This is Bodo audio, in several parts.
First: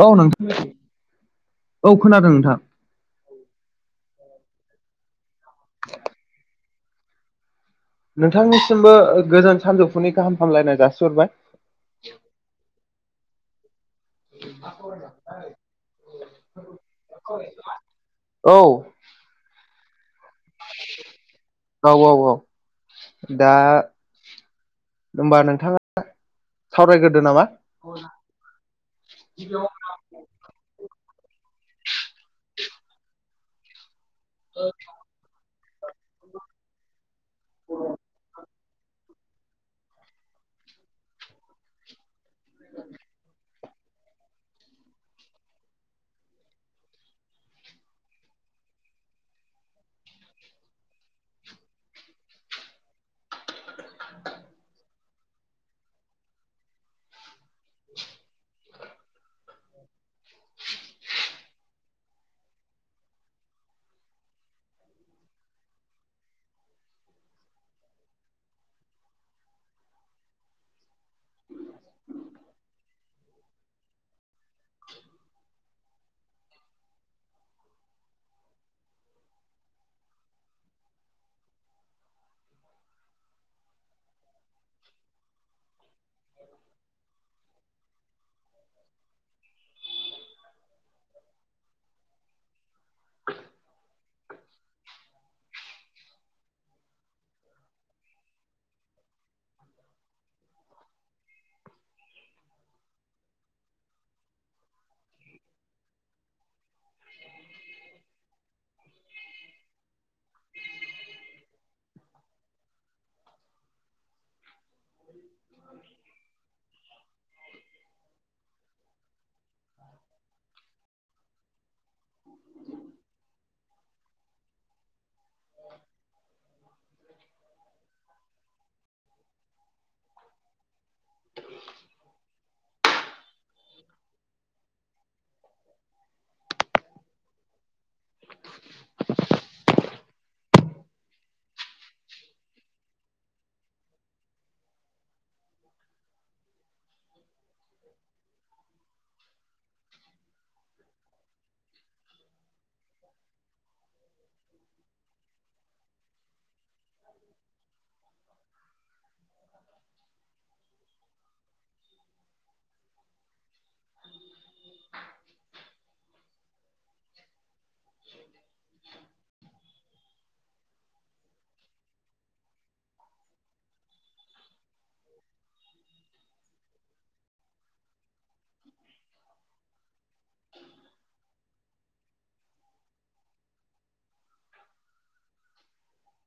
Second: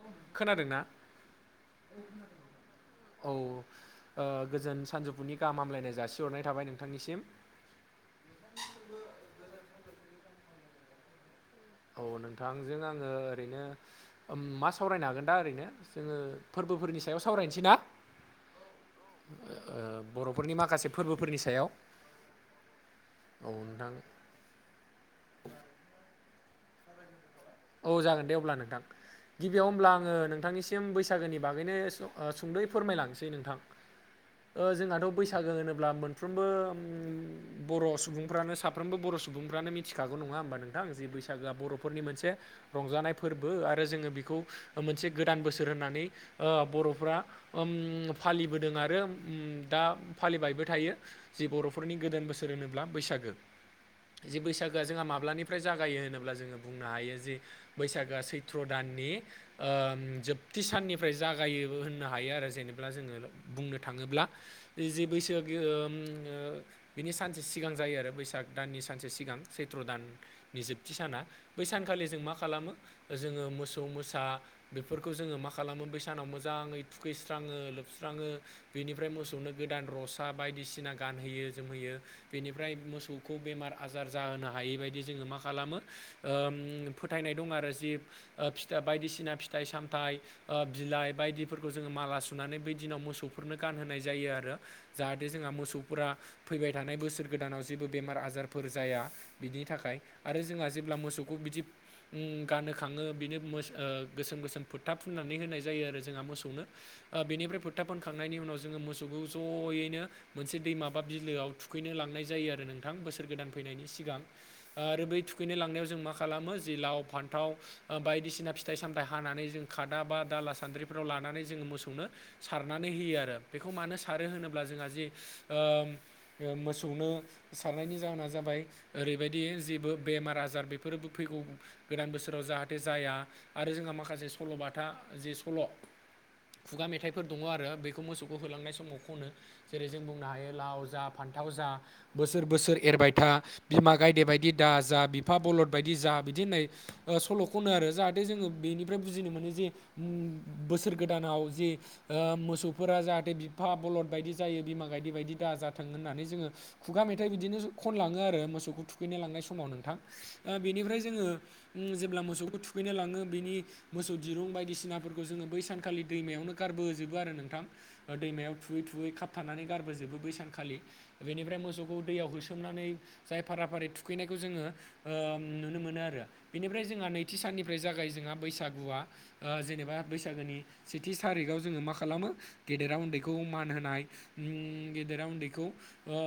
औ नोंथां खोनादोंना औ खोनादों औ ओ गोजोन सानजौफुनि गाहाम हामलायनाय जासिहरनाय थाबाय नोंथांनिसिम नोंथांनिसिमबो ओ गोजोन सानजौफुनि गाहाम फामलायनाय जासिहरबाय औ नोंथांजों आङो ओरैनो उम मा सावरायनो हागोन दा ओरैनो जोङो फोरबोफोरनि सायाव सावरायनोसै ना औ ओ बर'फोरनि माखासे फोरबोफोरनि सायाव औ औ औ। औ दा नोंथां होमबा नोंथांआ सावरायग्रोदो नामा औ जागोन दे अब्ला नोंथां गिबिआव होमब्ला आङो नोंथांनिसिम बैसागोनि बागैनो ओ सुंद'यै फोरमायलांसै नोंथां ओ जोंहाथ' बैसागो होनोब्ला मोनफ्रोमबो उम बर' सुबुंफ्रानो सा साफ्रोमबो बर' सुबुंफ्रानो मिथिखागौ नङा होमबा नोंथां जि बैसागोआ बर'फोरनि मोनसे रंजानाय फोरबो आरो जोङो बेखौ मोनसे गोदान बोसोर होननानै ओ बर'फ्रा ओम फालिबोदों आरो ओम दा फालिबायबो थायो जि बर'फोरनि गोदान बोसोर होनोब्ला बैसागो जे बैसागोआ जोंहा माब्लानिफ्राय जागायो होनोब्ला जोङो बुंनो हायो बैसागोआ सैथ्र दाननि जोबथि साननिफ्राय जागायो होननो हायो आरो जेबा जोङो बुंनो थाङोब्ला जे बैसोग बिनि सानसे सिगां जायो आरो बैसाग दाननि सानसे सिगां सैथ्र' दान नि जोबथि साना बै सानखालि जों मा खालामो जोङो मोसौ मोसा बेफोरखौ जोङो मा खालामो बै सानाव मोजाङै थुखैस्राङो लोबस्राङो बेनिफ्राय मोसौनो गोदान रसा बायदिसिना गानहोयो जोमहोयो बेनिफ्राय मोसौखौ बेमार आजार जाहोनो हायै बदि जोङो मा खालामो फोथायनाय दं आरो जिब फिथ बायदिसिना फिथाइ सामथाइ बिलाइ बायदिफोरखौ जोङो माला सुनानै बै दिनाव मोसौफोरनो गानहोनाय जायो आरो जाहाथे जोंहा मोसौफोरा फैबाय थानाय बोसोर गोदानाव जेबो बेमार आजारफोर जाया बिनि थाखाय आरो जोंहा जेब्ला मोसौखौ बिदि गानो खाङो बिनो गोसोम गोसोम फोथा फुननानै होनाय जायो आरो जोंहा मोसौनो बेनिफ्राय फुरथा फनखांनायनि उनाव जोङो मोसौखौ ज'यैनो मोनसे दैमाबा बिलोआव थुखैनो लांनाय जायो आरो नोंथां बोसोर गोदान फैनायनि सिगां आरो बै थुखैनो लांनायाव जों मा खालामो जि लाव फान्थाव बायदिसिना फिथाइ सामथाइ हानानै जों खादा बा दाला सान्द्रिफोराव लानानै जोङो मोसौनो सारनानै होयो आरो बेखौ मानो सारो होनोब्ला जोंहा जे ओ मोसौनो सारनायनि जाहोना जाबाय ओरैबायदि जेबो बेमार आजार बेफोरोबो फैगौ गोदान बोसोराव जाहाथे जाया आरो जोंहा माखासे सल'बाथा जे सल' खुगा मेथाइफोर दङ आरो बेखौ मोसौखौ होलांनाय समाव खनो जेरै जों बुंनो हायो लाव जा फान्थाव जा बोसोर बोसोर एरबाय था बिमा गायदे बायदि दा जा बिफा बलद बायदि जा बिदि होननाय सल' खनो आरो जाहाथे जोङो बेनिफ्राय बुजिनो मोनो जे बोसोर गोदानाव जि मोसौफोरा जाहाथे बिफा बलद बायदि जायो बिमा गायदि बायदि दाजाथों होननानै जोङो खुगा मेथाइ बिदिनो खनलाङो आरो मोसौखौ थुखैनाय लांनाय समाव नोंथां ओ बेनिफ्राय जोङो जेब्ला मोसौखौ थुखैनो लाङो बेनि मोसौ दिरुं बायदिसिनाफोरखौ जोङो बै सानखालि दैमायावनो गारबोजोबो आरो नोंथां दैमायाव थुयै थुयै खाबथानानै गारबोजोबो बैसानखालि बेनिफ्राय मोसौखौ दैयाव होसोमनानै जाय फारा फारि थुखैनायखौ जोङो नुनो मोनो आरो बेनिफ्राय जोंहा नैथि साननिफ्राय जागाय जोंहा बैसागुआ ओ जेनेबा बैसागोनि सेथि सारिखाव जोङो मा खालामो गेदेरा उन्दैखौ मान होनाय उम गेदेरा उन्दैखौ ओ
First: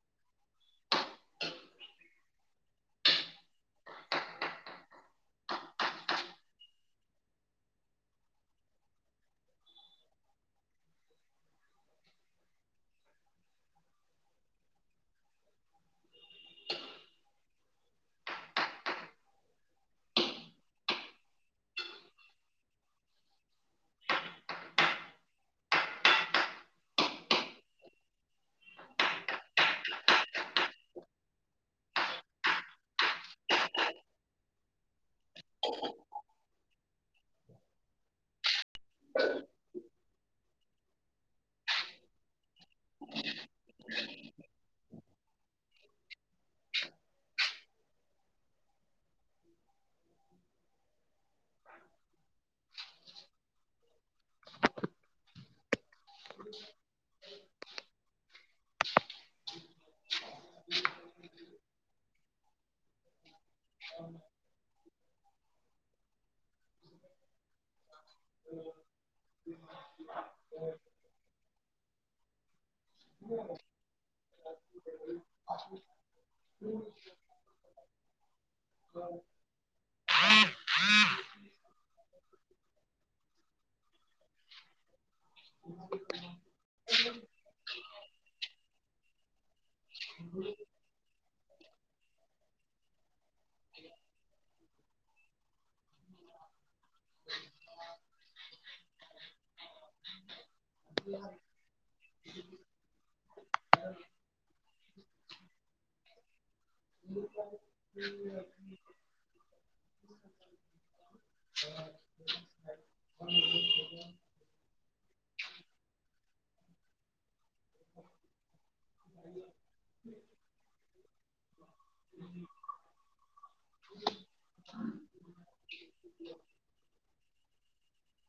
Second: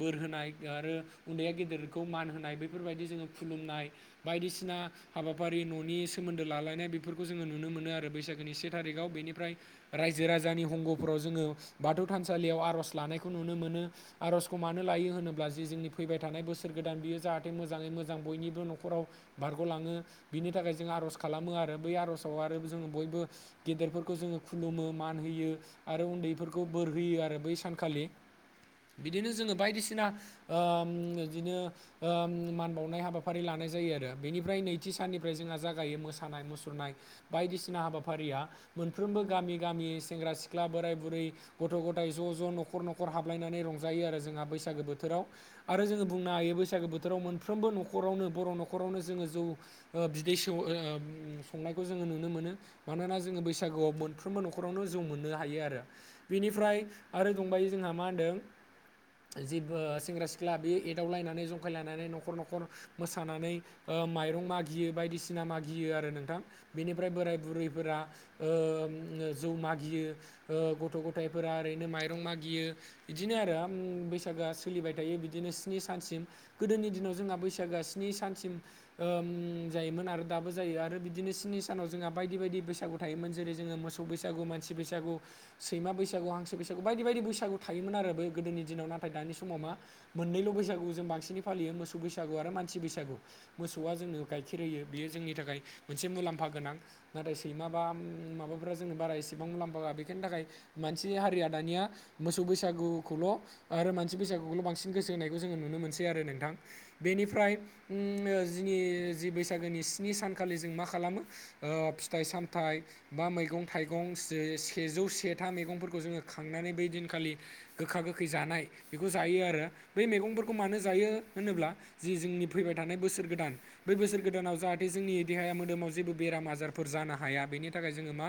बोर होनाय आरो उन्दैया गेदेरखौ मान होनाय बेफोरबायदि जोङो खुलुमनाय बायदिसिना हाबाफारि न'नि सोमोन्दो लालायनाय बेफोरखौ जोङो नुनो मोनो आरो बैसागोनि से थारिखाव बेनिफ्राय रायजो राजानि हंग'फोराव जोङो बाथौ थानसालियाव आर'ज लानायखौ नुनो मोनो आर'जखौ मानो लायो होनोब्ला जे जोंनि फैबाय थानाय बोसोर गोदान बियो जाहाथे मोजाङै मोजां बयनिबो न'ख खराव बारग'लाङो बिनि थाखाय जों आर'ज खालामो आरो बै आर'जआव आरो जों बयबो गेदेरफोरखौ जोङो खुलुमो मान होयो आरो उन्दैफोरखौ बोर होयो आरो बै सानखालि बिदिनो जोङो बायदिसिना ओम बिदिनो ओम मान बावनाय हाबाफारि लानाय जायो आरो बेनिफ्राय नैथि साननिफ्राय जोंहा जागायो मोसानाय मुसुरनाय बायदिसिना हाबाफारिया मोनफ्रोमबो गामि-गामि सेंग्रा- सिख्ला सिख्ला बोराइ-बुरै गथ'-गथाय ज'-ज' न'खर- न'खर हाबलायनानै रंजायो आरो जोंहा बैसागो बोथोराव आरो जोङो बुंनो हायो बैसागो बोथोराव मोनफ्रोमबो न'खरावनो बर' न'खरावनो जोङो जौ ओ बिदै सौ ओ संनायखौ जोङो नुनो मोनो। मानोना जोङो बैसागोआव मोनफ्रोमबो न'खरावनो जौ मोननो हायो आरो बेनिफ्राय आरो दंबाय जोंहा मा होनदों जिणबो ओ सेंग्रा- सिख्ला बे एदावलायनानै जंखायलायनानै न'खर- न'खर मोसानानै ओ माइरं मागियो बायदिसिना मागियो आरो नोंथां बेनिफ्राय बोराइ- बुरै फोरा ओ जौ मागियो ओ गथ'- गथायफोरा ओरैनो माइ रं मागियो इदिनो आरो आं बैसाग बैसागोआ सोलिबाय थायो बिदिनो स्नि सानसिम गोदोनि दिनाव जोंहा बैसागोआ स्नि सानसिम ओम जायोमोन आरो दाबो जायो आरो बिदिनो सिनि सानाव जोंहा बायदि बायदि बैसागु थायोमोन जेरै जोङो मोसौ बैसागु मानसि बैसागु सैमा बैसागु हांसो बैसागु बायदि बायदि बैसागु थायोमोन आरो बे गोदोनि दिनाव नाथाय दानि समाव मा मोननैल' बैसागु जों बांसिनै फालियो मोसौ बैसागु आरो मानसि बैसागु। मोसौआ जोंनो गाइखेर होयो बेयो जोंनि थाखाय मोनसे मुलाम्फा गोनां नाथाय सैमा बा माबाफोरा जोंङो बारा इसेबां मुलाम्फा होआ बेखायनि थाखाय मानसि हारिया दानिया मोसौ बैसागुखौल' आरो मानसि बैसागुखौल' बांसिन गोसो होनायखौ जोङो नुनो मोनसै आरो नोंथां। बेनिफ्राय उम जोंनि जि बैसागोनि स्नि सानखालि जों मा खालामो ओ फिथाइ- सामथाइ बा मैगं -थाइगं से ओ सेजौ सेथा मैगंफोरखौ जोङो खांनानै बै दिनखालि गोखा -गोखै जानाय बेखौ जायो आरो बै मैगंफोरखौ मानो जायो होनोब्ला जि जोंनि फैबाय थानाय बोसोर गोदान बै बोसोर गोदानाव जाहाथे जोंनि देहाया मोदोमाव जेबो बेराम-आजारफोर जानो हाया बेनि थाखाय जोङो मा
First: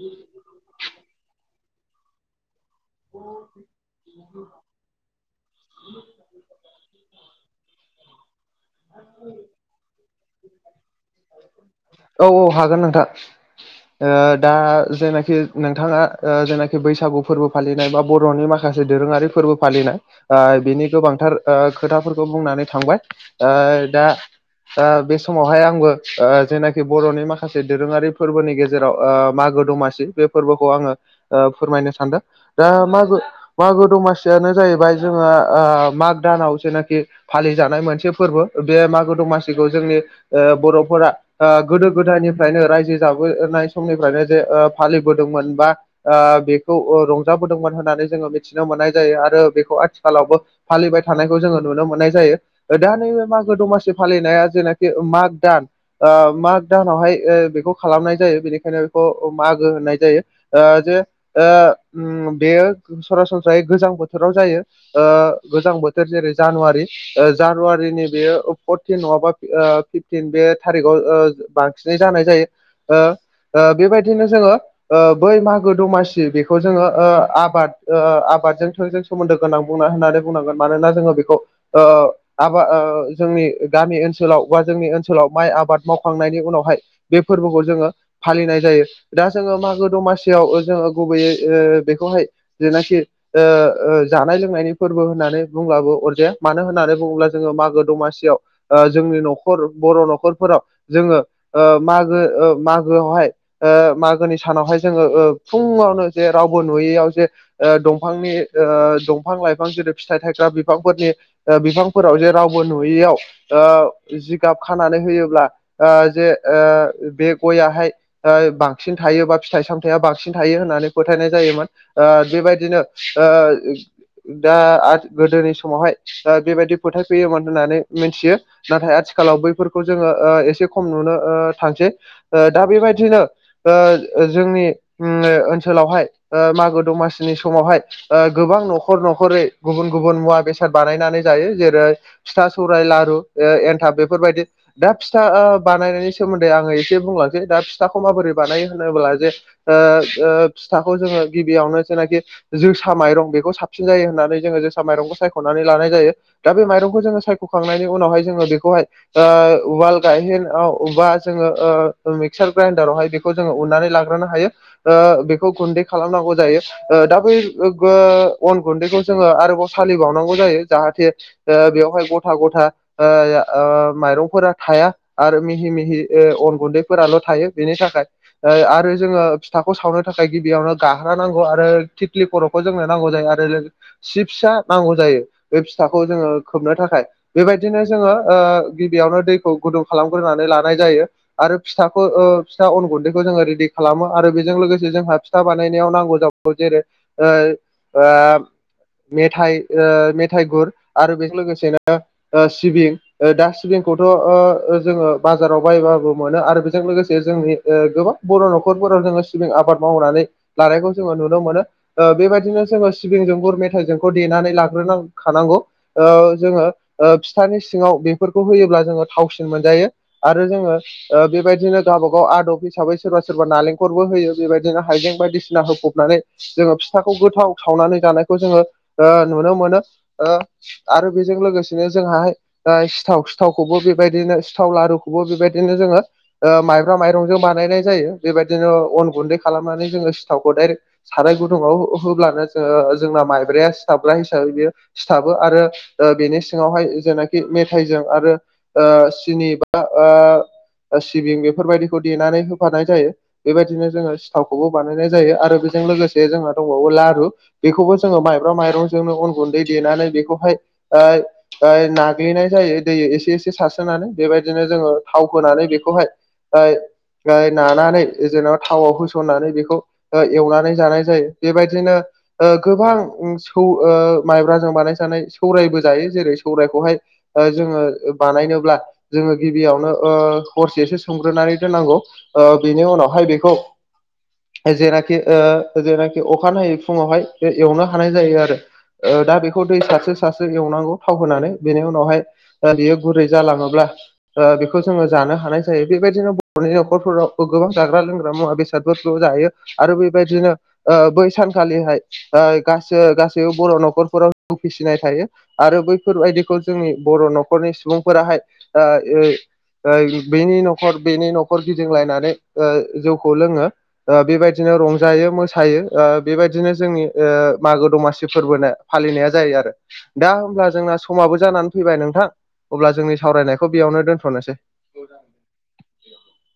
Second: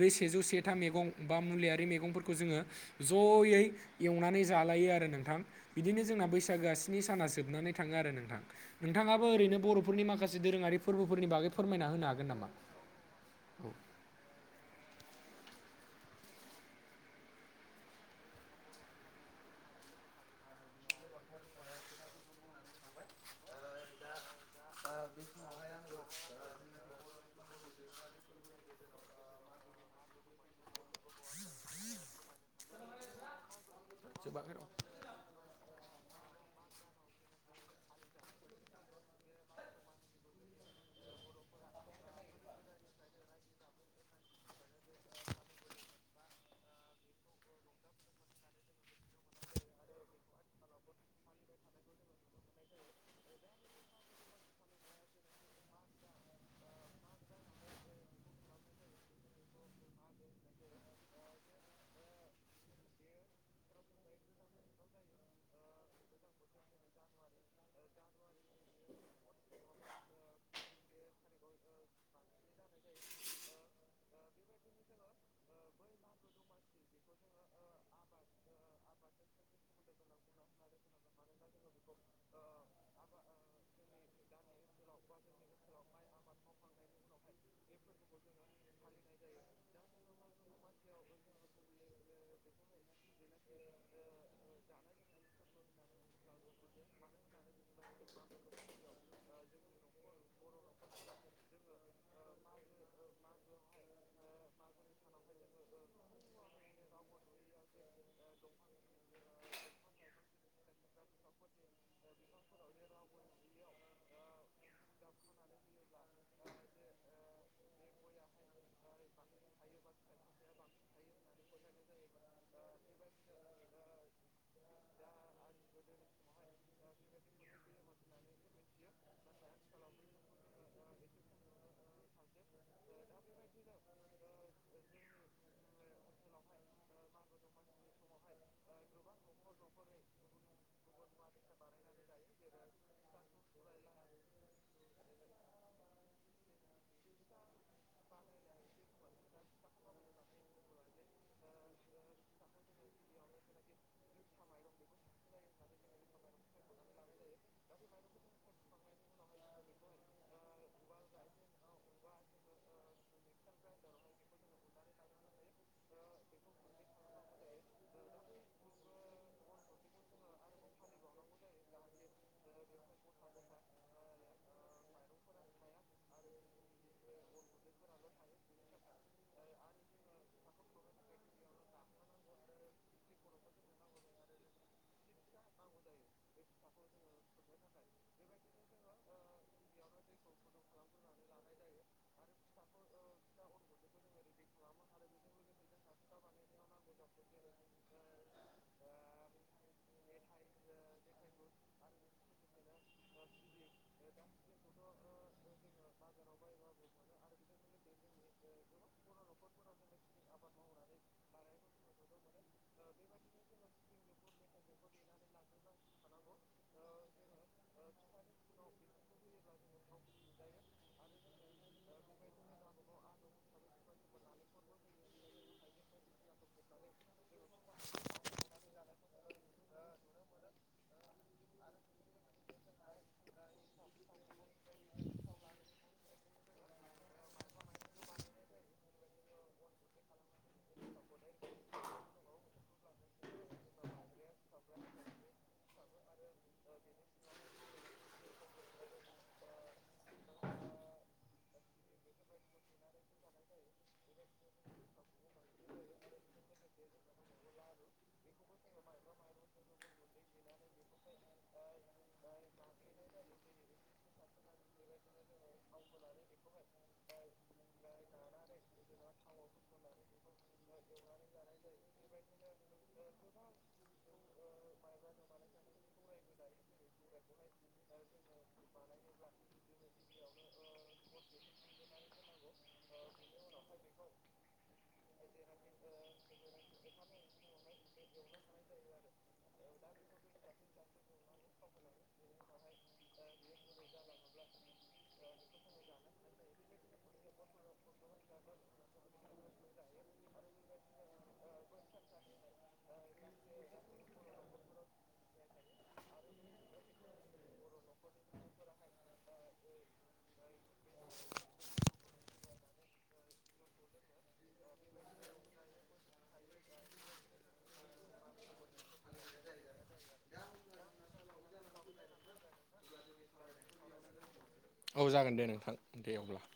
बेै सेजौ से था मैगं बा मुलियारि मैगंफोरखौ जोङो जयै एवनानै जालायो आरो नोंथां। बिदिनो जोंना बैसागोआ स्नि साना जोबनानै थाङो आरो नोंथां नोंथाङा बो ओरैनो बर'फोरनि माखासे दोरोङारि फोरबोफोरनि बागै फोरमायना होनो औ हागोन औ नामा? नोंथां। औ। ओ दा जेनाखि नोंथाङा ओ जेनाखि बैसागु फोरबो फालिनाय बा बर'नि माखासे दोरोङारि फोरबो फालिनाय ओ बिनि गोबांथार ओ खोथाफोरखौ बुंनानै थांबाय ओ दा ओ बे समावहाय आंबो ओ जेनाखि बर'नि माखासे दोरोङारि फोरबोनि गेजेराव ओ मागो दमासि बे फोरबोखौ आङो ओ फोरमायनो सानदों। दा मागो मागो दमासियानो जाहैबाय जोङो ओ माग दानाव जेनाखि फालिजानाय मोनसे फोरबो ओ बे मागो दमासिखौ जोंनि बर'फोरा ओ गोदो -गोदायनिफ्रायनो रायजो जाबोनाय समनिफ्रायनो जे ओ फालिबोदोंमोन बा ओ बेखौ रंजाबोदोंमोन होननानै जोङो मिथिनो मोननाय जायो आरो बेखौ आथिखालावबो फालिबाय थानायखौ जोङो नुनो मोननाय जायो। ओ दा नैबे मागो दमासि फालिनाया जेनाखि ओ माग दान ओ माग दाहानावहाय ओ बेखौ खालामनाय जायो बेनिखायनो बेखौ ओ मागो होननाय जायो। ओ जे ओ उम बेयो सरासनस्रायै गोजां बोथोराव जायो। ओ गोजां बोथोर जेरै जानुवारि ओ जानुवारिनि बेयो ओ फरटिन नङाबा ओ फिफटिन बे थारिखाव ओ बांसिन सिनै जानाय जायो ओ ओ बेबायदिनो जोङो ओ बै मागो दमासि बेखौ बेखौ जोङो ओ आबाद आबादजों थोंजों सोमोन्दो गोनां बुंना होननानै बुंनांगोन मानोना जोङो बेखौ ओ आबा जोंनि गामि ओनसोलाव बा जोंनि ओनसोलाव माइ आबाद मावखांनायनि उनावहाय बे फोरबोखौ जोङो फालिनाय जायो दा जोङो मागो दमासियाव ओ जोङो गुबैयै ओ बेखौहाय जेनाखि ओ ओ जानाय लोंनायनि फोरबो होननानै बुंब्लाबो अरजाया मानो होननानै बुङोब्ला जोङो मागो दमासियाव जोंनि न'खर बर' न'खरफोराव जोङो ओ मागो ओ मागो आवहाय ओ मागोनि सानावहाय जोङो ओ फुङावनो जे रावबो नुयैयाव जे ओ दंफांनि ओ दंफां लाइफां जेरै फिथाइ थायग्रा बिफांफोरनि ओ बिफांफोराव जे रावबो नुयैयाव ओ जिगाब खानानै होयोब्ला ओ जे बे गयाहाय ओ बांसिन थायोबा फिथाइ सामथायाइया बांसिन थायो होननानै फोथायनाय जायोमोन ओ बेबायदिनो ओ दा आ गोदोनि समावहाय ओ बेबायदि फोथायफैयोमोन होननानै मिथियो। नाथाय आथिखालाव बैफोरखौ जोङो ओ एसे खम ओ नुनो थांसै दा बेबायदिनो ओ जोंनि उम ओन ओनसोलावहाय ओ मागो दमासिनि समावहाय ओ गोबां न'खर न'खरै गुबुन गुबुन मुवा बेसाद बानायनानै जायो जेरै फिथा सौराइ लारु ओ एनथाब बेफोरबायदि दा फिथा ओ बानायनायनि सोमोन्दै आङो एसे बुंलांसै दा फिथाखौ माबोरै बानायो होनोब्ला जे ओ ओ फिथाखौ जोङो गिबियावनो जेनाखि जोसा माइरं बेखौ साबसिन जायो होननानै जोङो जोसा माइरंखौ सायख'नानै लानाय जायो। दा बे माइरंखौ जोङो सायख'खांनायनि उनावहाय जोङो बेखौहाय ओ उवाल गायहेनाव अबावबा जोङो ओ मिक्सार ग्राइडारावहाय खौ जोङो उन्नानै लाग्रोनो हायो ओ बेखौ गुन्दै खालामनांगौ जायो। ओ दा बै ओ अन गुन्दैखौ जोङो आरोबाव सालिबावनांगौ जायो जाहाथे ओ बेवहाय गथा गथा ओ ओ माइरंफोरा थाया आरो मिहि मिहि ओ अन गुन्दैफोराल' थायो बेनि थाखाय आरो जोङो फिथाखौ सावनो थाखाय गिबियावनो गाग्रा नांगौ आरो थिथलि खर'खौ जोंनो नांगौ जायो आरो लो सिप्सा नांगौ जायो बे फिथाखौ जोङो खोबनो थाखाय बेबायदिनो जोङो ओ गिबियावनो दैखौ गुदुं खालामग्रोनानै लानाय जायो। आरो फिथाखौ ओ फिथा अन गुन्दैखौ जोङो रेडि खालामो आरो बेजों लोगोसे जोंहा फिथा बानायनायाव नांगौ जौ जेरै ओ आ मेथाइ ओ मेथाइ गुर आरो बेजों लोगोसेनो ओ सिबिं ओ डासटबिनखौथ' जोङो बाजाराव बायबाबो मोनो आरो बेजों लोगोसे जोंनि ओ गोबां बर' न'खरफोराव जोङो सिबिं आबाद मावनानै लारायखौ जोङो नुनो नुनो मोनो ओ बेबायदिनो जोङो सिबिंजों गुर मेथाइजोंखौ देनानै लाग्रोनां खानांगौ। ओ जोङो फिथानि सिङाव बेफोरखौ होयोब्ला जोङो थावसिन मोनजायो। आरो जोङो ओ बेबायदिनो गावबा गाव आदब हिसाबै सोरबा सोरबा नालेंखरबो होयो। बेबायदिनो हाइजें बायदिसिना होफबनानै। जोङो फिथाखौ गोथाव सावनानै जानायखौ जोङो ओ नुनो मोनो। आरो बेजों लोगोसेनो जोंहाय दा ओ सिथाव सिथावखौबो बेबायदिनो सिथाव लारुखौबो बेबायदिनो जोङो। ओ माइब्रा माइरंजों बानायनाय जायो बेबायदिनो अन गुन्दै खालामनानै जोङो सिथाव गदाइ साराय गुदुङाव होब्लानो। ओ जोंना माइब्राया सिथाबग्रा हिसाबै बियो। सिथाबो आरो बेनि सिङावहाय जेनाखि मेथाइजों आरो। ओ सिनि बा ओ सिबिं बेफोरबायदिखौ देनानै होफानाय जायो बेबायदिनो जोङो सिथावखौबो बानायनाय जायो आरो बेजों लोगोसे जोंहा दंबावो लारु। बेखौबो जोङो माइब्रा माइरंजोंनो अन गुन्दै देनानै बेखौहाय ओ नाग्लिनाय जायो दै एसे एसे सा बेबायदिनो जोङो थाव होनानै बेखौहाय नानानै जेन' थावआव होसननानै बेखौ एवनानै जानाय जायो बेबायदिनो। गोबां सौ माइब्राजों बानायजानाय सौरायबो जायो जेरै सौरायखौहाय। जोङो बानायनोब्ला। जोङो गिबियावनो हरसेसो सोमग्रोनानै दोननांगौ बेनि उनावहाय बे जेनाखि जेनाखि अखानायै फुङावहाय एवनो हानाय जायो आरो। दा बेखौ दै सारसे सारसे एवनांगौ थाव होनानै बेनि उनावहाय। ओरयो गुरै जालाङोब्ला बेखौ जोङो जानो हानाय जायो बेबायदिनो बर'नि न'खरफोरावबो गोबां जाग्रा लोंग्रा। मुवा बेसादफोरखौ जायो आरो बेबायदिनो बै सानखालिहाय। गास गासैबो बर' न'खरफोराव फिसिनाय थायो। आरो बैफोरबायदिखौ जोंनि बर' न'खरनि सुबुंफोराहाय बेनि न'खर बेनि न'खर गिदिंलायनानै जौखौ लोङो। बेबायदिनो रंजायो मोसायो बेबायदिनो जोंनि मागो दमासि फोरबोनो फालिनाया जायो आरो। दा हब्ला जोंना समाबो जानानै फैबाय नोंथां अब्ला जोंनि सावरायनायखौ बेयावनो दोनथ'नोसै। औ जागोन दे नोंथां दे अब्ला।